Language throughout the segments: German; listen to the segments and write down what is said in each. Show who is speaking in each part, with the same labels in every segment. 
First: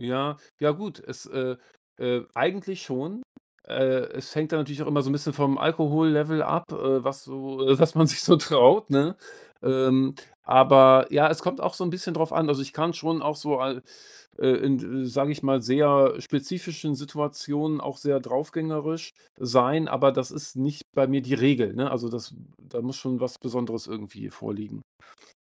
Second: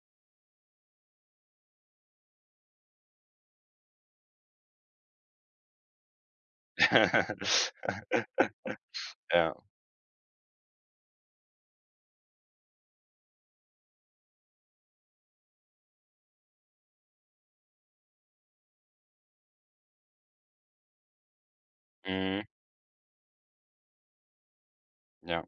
Speaker 1: Ja, ja gut, es äh, äh, eigentlich schon. Äh, es hängt da natürlich auch immer so 'n bisschen vom Alkohollevel ab, äh, was so äh, was man sich so traut, ne?
Speaker 2: Ja.
Speaker 1: Ähm, aber ja, es kommt auch so 'n bisschen drauf an. Also, ich kann schon auch so al äh, in d sage ich mal, sehr spezifischen Situationen auch sehr draufgängerisch sein, aber das ist nicht bei mir die Regel, ne? Also, das
Speaker 2: Mhm.
Speaker 1: da muss schon was Besonderes irgendwie vorliegen.
Speaker 2: Ja.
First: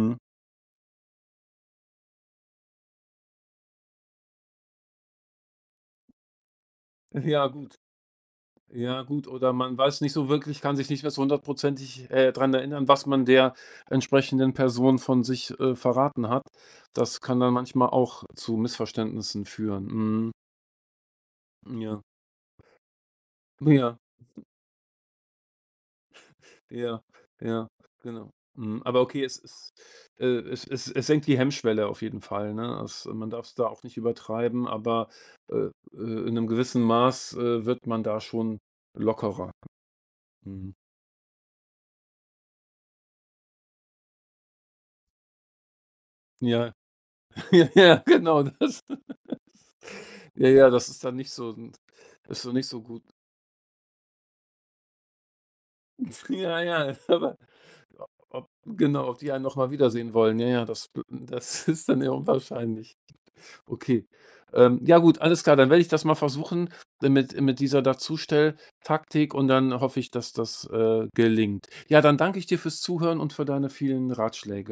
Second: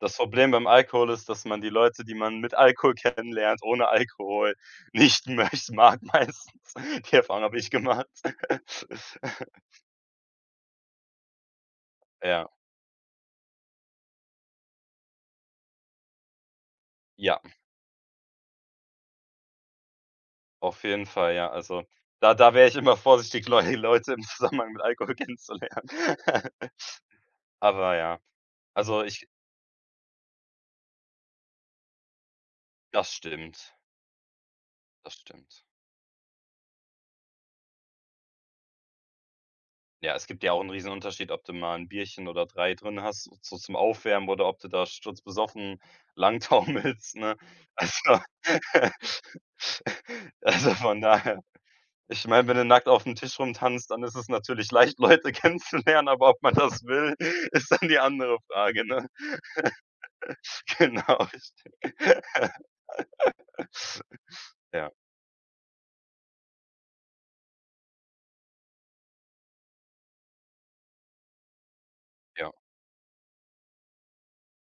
Speaker 2: Das Problem beim Alkohol ist, dass man die Leute, die man mit Alkohol kennenlernt, ohne Alkohol, nicht möcht mag meistens. Die Erfahrung
Speaker 1: Ja
Speaker 2: habe ich
Speaker 1: gut
Speaker 2: gemacht.
Speaker 1: Ja gut, oder man weiß nicht so wirklich kann sich nicht mehr so 100 %ig äh,
Speaker 2: Ja.
Speaker 1: dran erinnern, was man der entsprechenden Person von sich, äh, verraten hat. Das kann
Speaker 2: Ja.
Speaker 1: dann manchmal auch zu Missverständnissen führen, mhm.
Speaker 2: Auf jeden Fall, ja, also,
Speaker 1: Ja.
Speaker 2: da da wäre ich immer vorsichtig, Leu
Speaker 1: Ja,
Speaker 2: Leute im Zusammenhang mit Alkohol kennenzulernen.
Speaker 1: Ja, ja,
Speaker 2: Aber ja.
Speaker 1: genau. Mhm, aber
Speaker 2: Also,
Speaker 1: okay,
Speaker 2: ich
Speaker 1: es es äh, es es es senkt die Hemmschwelle auf jeden Fall, ne? As
Speaker 2: Das
Speaker 1: man darf's da
Speaker 2: stimmt.
Speaker 1: auch nicht übertreiben, aber,
Speaker 2: Das stimmt.
Speaker 1: äh äh, in 'nem gewissen Maß, äh, wird man da schon lockerer.
Speaker 2: Ja, es gibt dir auch 'n
Speaker 1: Mhm.
Speaker 2: riesen Unterschied, ob du mal 'n Bierchen oder 3 drinnen hast so so zum Aufwärmen oder ob du da sturzbesoffen lang
Speaker 1: Ja.
Speaker 2: taumelst, ne?
Speaker 1: Ja ja,
Speaker 2: Also,
Speaker 1: genau, das. Ja, ja,
Speaker 2: also,
Speaker 1: das
Speaker 2: von
Speaker 1: ist dann nicht
Speaker 2: daher.
Speaker 1: so nt
Speaker 2: Ich
Speaker 1: ist
Speaker 2: meine,
Speaker 1: so
Speaker 2: wenn du
Speaker 1: nicht so
Speaker 2: nackt
Speaker 1: gut.
Speaker 2: aufm Tisch rumtanzt, dann ist es natürlich leicht, Leute kennenzulernen,
Speaker 1: Nt
Speaker 2: aber ob man
Speaker 1: Ja,
Speaker 2: das
Speaker 1: ja,
Speaker 2: will,
Speaker 1: oder
Speaker 2: ist dann die
Speaker 1: o
Speaker 2: andere
Speaker 1: ob
Speaker 2: Frage, ne?
Speaker 1: genau, ob die einen noch mal wiedersehen wollen. Ja, ja, das, äh,
Speaker 2: Genau,
Speaker 1: m das
Speaker 2: richtig,
Speaker 1: ist dann eher unwahrscheinlich. Okay, ähm,
Speaker 2: ja.
Speaker 1: ja gut, alles klar. Dann werde ich das mal versuchen dann mit mit dieser Dazustell-Taktik und dann hoffe ich, dass das, äh, gelingt. Ja, dann danke ich
Speaker 2: Ja.
Speaker 1: dir fürs Zuhören und für deine vielen Ratschläge.